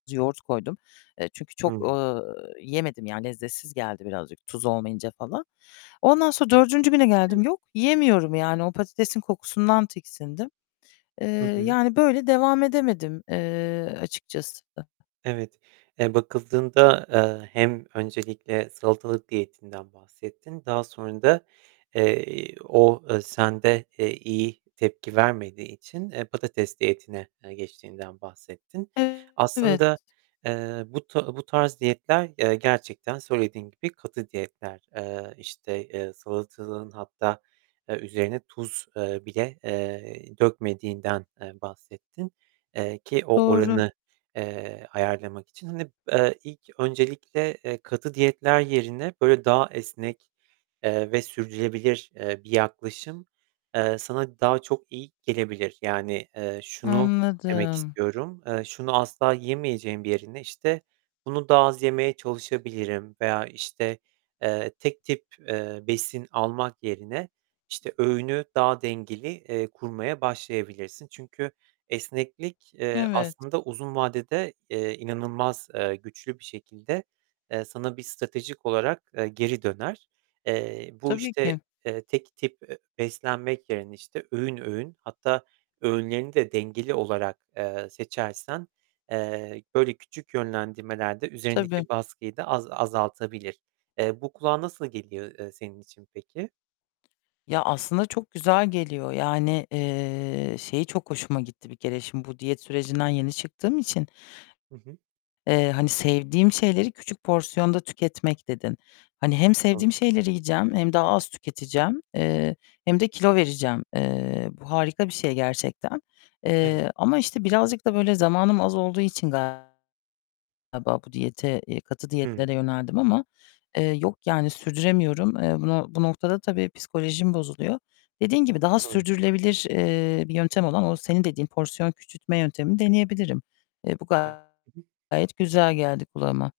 Yoğurt koydum. Eee, çünkü çok, Hı. eee, yemedim yani lezzetsiz geldi birazcık tuz olmayınca falan. Ondan sonra 4. güne geldim. [unintelligible] Yok yiyemiyorum yani o patatesin kokusundan tiksindim. Eee, Hı hı. yani böyle devam edemedim, eee, açıkçası da. Evet. Eee, bakıldığında, eee, hem öncelikle salatalık diyetinden bahsettin. Daha sonra da, eee, o, eee, sende, eee, iyi tepki vermediği için, eee, patates diyetine, eee, geçtiğinden bahsettin. Evet. Aslında, eee, bu to bu tarz diyetler, eee, gerçekten söylediğin gibi katı diyetler. Eee, işte, eee, salatalığın hatta, eee, üzerine, eee, tuz, eee, bile, eee, dökmediğinden, eee, bahsettin, eee, ki o Doğru. oranı, eee, ayarlamak için. Hani, eee, ilk öncelikle, eee, katı diyetler yerine böyle daha esnek, eee, ve sürdürebilir, eee, bir yaklaşım, eee, sana daha çok iyi gelebilir. Yani, eee, şunu demek Anladım. istiyorum. Eee, şunu asla yemeyeceğim yerine işte bunu daha az yemeye çalışabilirim veya işte, eee, tek tip, eee, besin almak yerine işte öğünü daha dengeli, eee, kurmaya başlayabilirsin. Çünkü esneklik, eee, Evet. aslında uzun vadede, eee, inanılmaz, eee, güçlü bir şekilde, eee, sana bir stratejik olarak, eee, geri döner. Eee, bu Tabii işte, ki. eee, tek tip, eee, beslenmek yerine işte öğün öğün hatta öğünlerini de dengeli, olarak, eee, seçersen, eee, böyle küçük yönlendirmelerde Tabii. üzerindeki baskıyı da az azaltabilir. Eee, bu kulağa nasıl geliyor, eee, senin için peki? Ya aslında çok güzel geliyor. Yani, eee, şeyi çok hoşuma gitti bir kere şimdi bu diyet sürecinden yeni çıktığım için, Hı hı. eee, hani sevdiğim şeyleri küçük porsiyonda tüketmek dedin. Hani hem [unintelligible] sevdiğim şeyleri yiyeceğim hem daha az tüketeceğim, eee, hem de kilo vereceğim. Eee, bu harika bir şey gerçekten. Evet. Eee, ama işte birazcık da böyle zamanım az olduğu için galiba bu diyete, eee, katı Hımm. diyetlere yöneldim ama, eee, yok yani sürdüremiyorum. Eee, bunu bu noktada tabii psikolojim bozuluyor. Dediğin gibi daha [unintelligible] sürdürülebilir, eee, bir yöntem olan o senin dediğin porsiyon küçültme yöntemini deneyebilirim. Eee, bu [unintelligible] gayet güzel geldi kulağıma.